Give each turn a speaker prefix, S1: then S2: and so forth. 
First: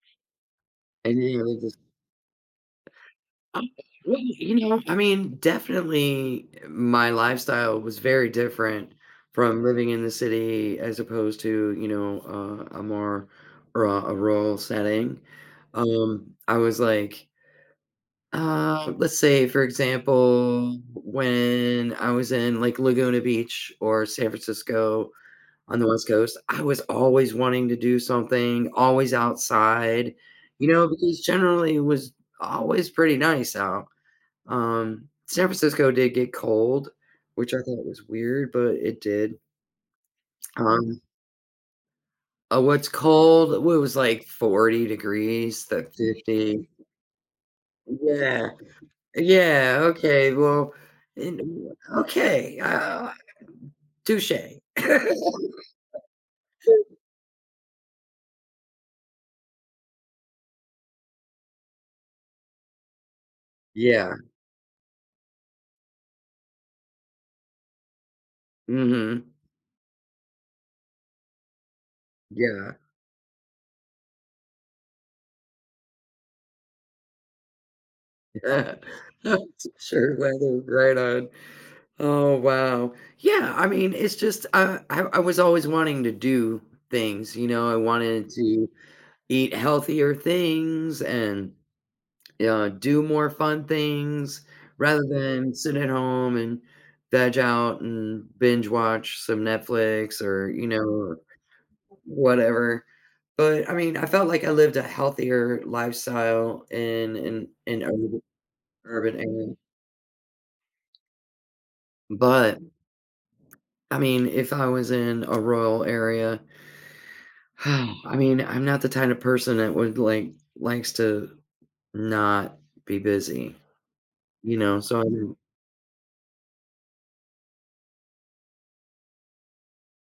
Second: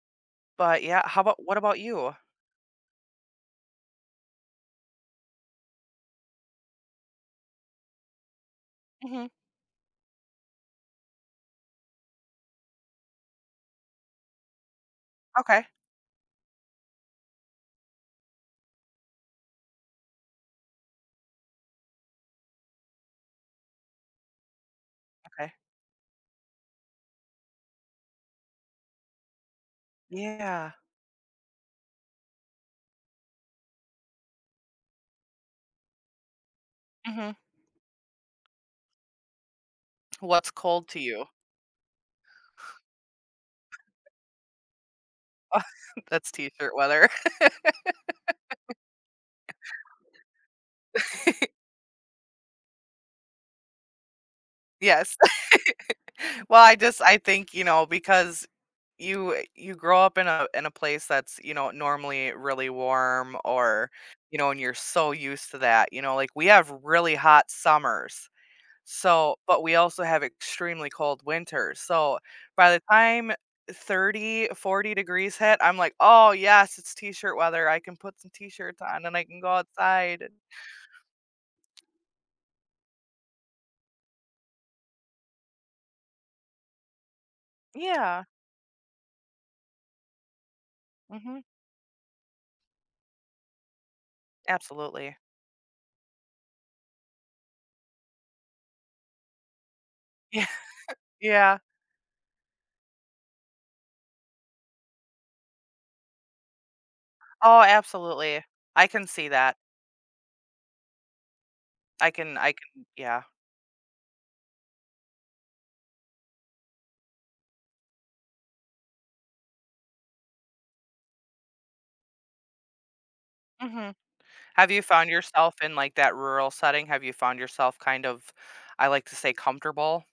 S1: But yeah. How
S2: And,
S1: about
S2: you know,
S1: What
S2: they just
S1: about you?
S2: [unintelligible] You know, I mean, definitely my lifestyle was very different
S1: Mhm.
S2: from living in the city as opposed to, you know, uh, a more ru a rural setting,
S1: Okay.
S2: um, I was like Uh, let's say, for example, when I was in, like, Laguna Beach or San Francisco
S1: Okay.
S2: on the West Coast, I was always wanting to do something, always outside, you
S1: Yeah.
S2: know, because generally it was always pretty nice out. Um, San Francisco did get cold,
S1: Mhm.
S2: which I thought was weird, but it did.
S1: What's cold to
S2: Um
S1: you?
S2: Oh, what's cold? When it was, like, 40 degrees to
S1: That's
S2: 50.
S1: t-shirt weather.
S2: Yeah, yeah, okay, well, in w Okay, uh, touché.
S1: Yes. Well, I just I think, you know, because you, uh you grow up in a in a place that's, you know, normally really warm, or,
S2: Yeah.
S1: you know and you're so used to that, you know, like, we have really hot summers,
S2: Mhm.
S1: so but we also have extremely cold winters, so, by
S2: Yeah.
S1: the time 30, 40 degrees hit, I'm like, "Oh yes, it's t-shirt weather, I can put some
S2: A
S1: t-shirts on, and then I can go
S2: T-shirt
S1: outside and"
S2: weather, right on. Oh wow. Yeah, I mean, it's just, uh, I I was always wanting to do things, you know, I
S1: Yeah.
S2: wanted to eat healthier things,
S1: Mhm.
S2: and, you know, do more fun things rather
S1: Absolutely.
S2: than sit at home, and veg out, and binge-watch some Netflix,
S1: Yeah,
S2: or, you know,
S1: yeah.
S2: whatever. But I mean, I felt like I lived a healthier lifestyle in in
S1: Oh,
S2: in urban
S1: absolutely. I can
S2: urban
S1: see that.
S2: area
S1: I can I
S2: But,
S1: can Yeah.
S2: I mean, if I was in a rural area I mean, I'm not the kind of person that would like likes to not be busy,
S1: Mhm.
S2: you
S1: Have
S2: know,
S1: you
S2: so
S1: found
S2: I'm
S1: yourself in, like, that rural setting? Have you found yourself kind of, I like to say, comfortable?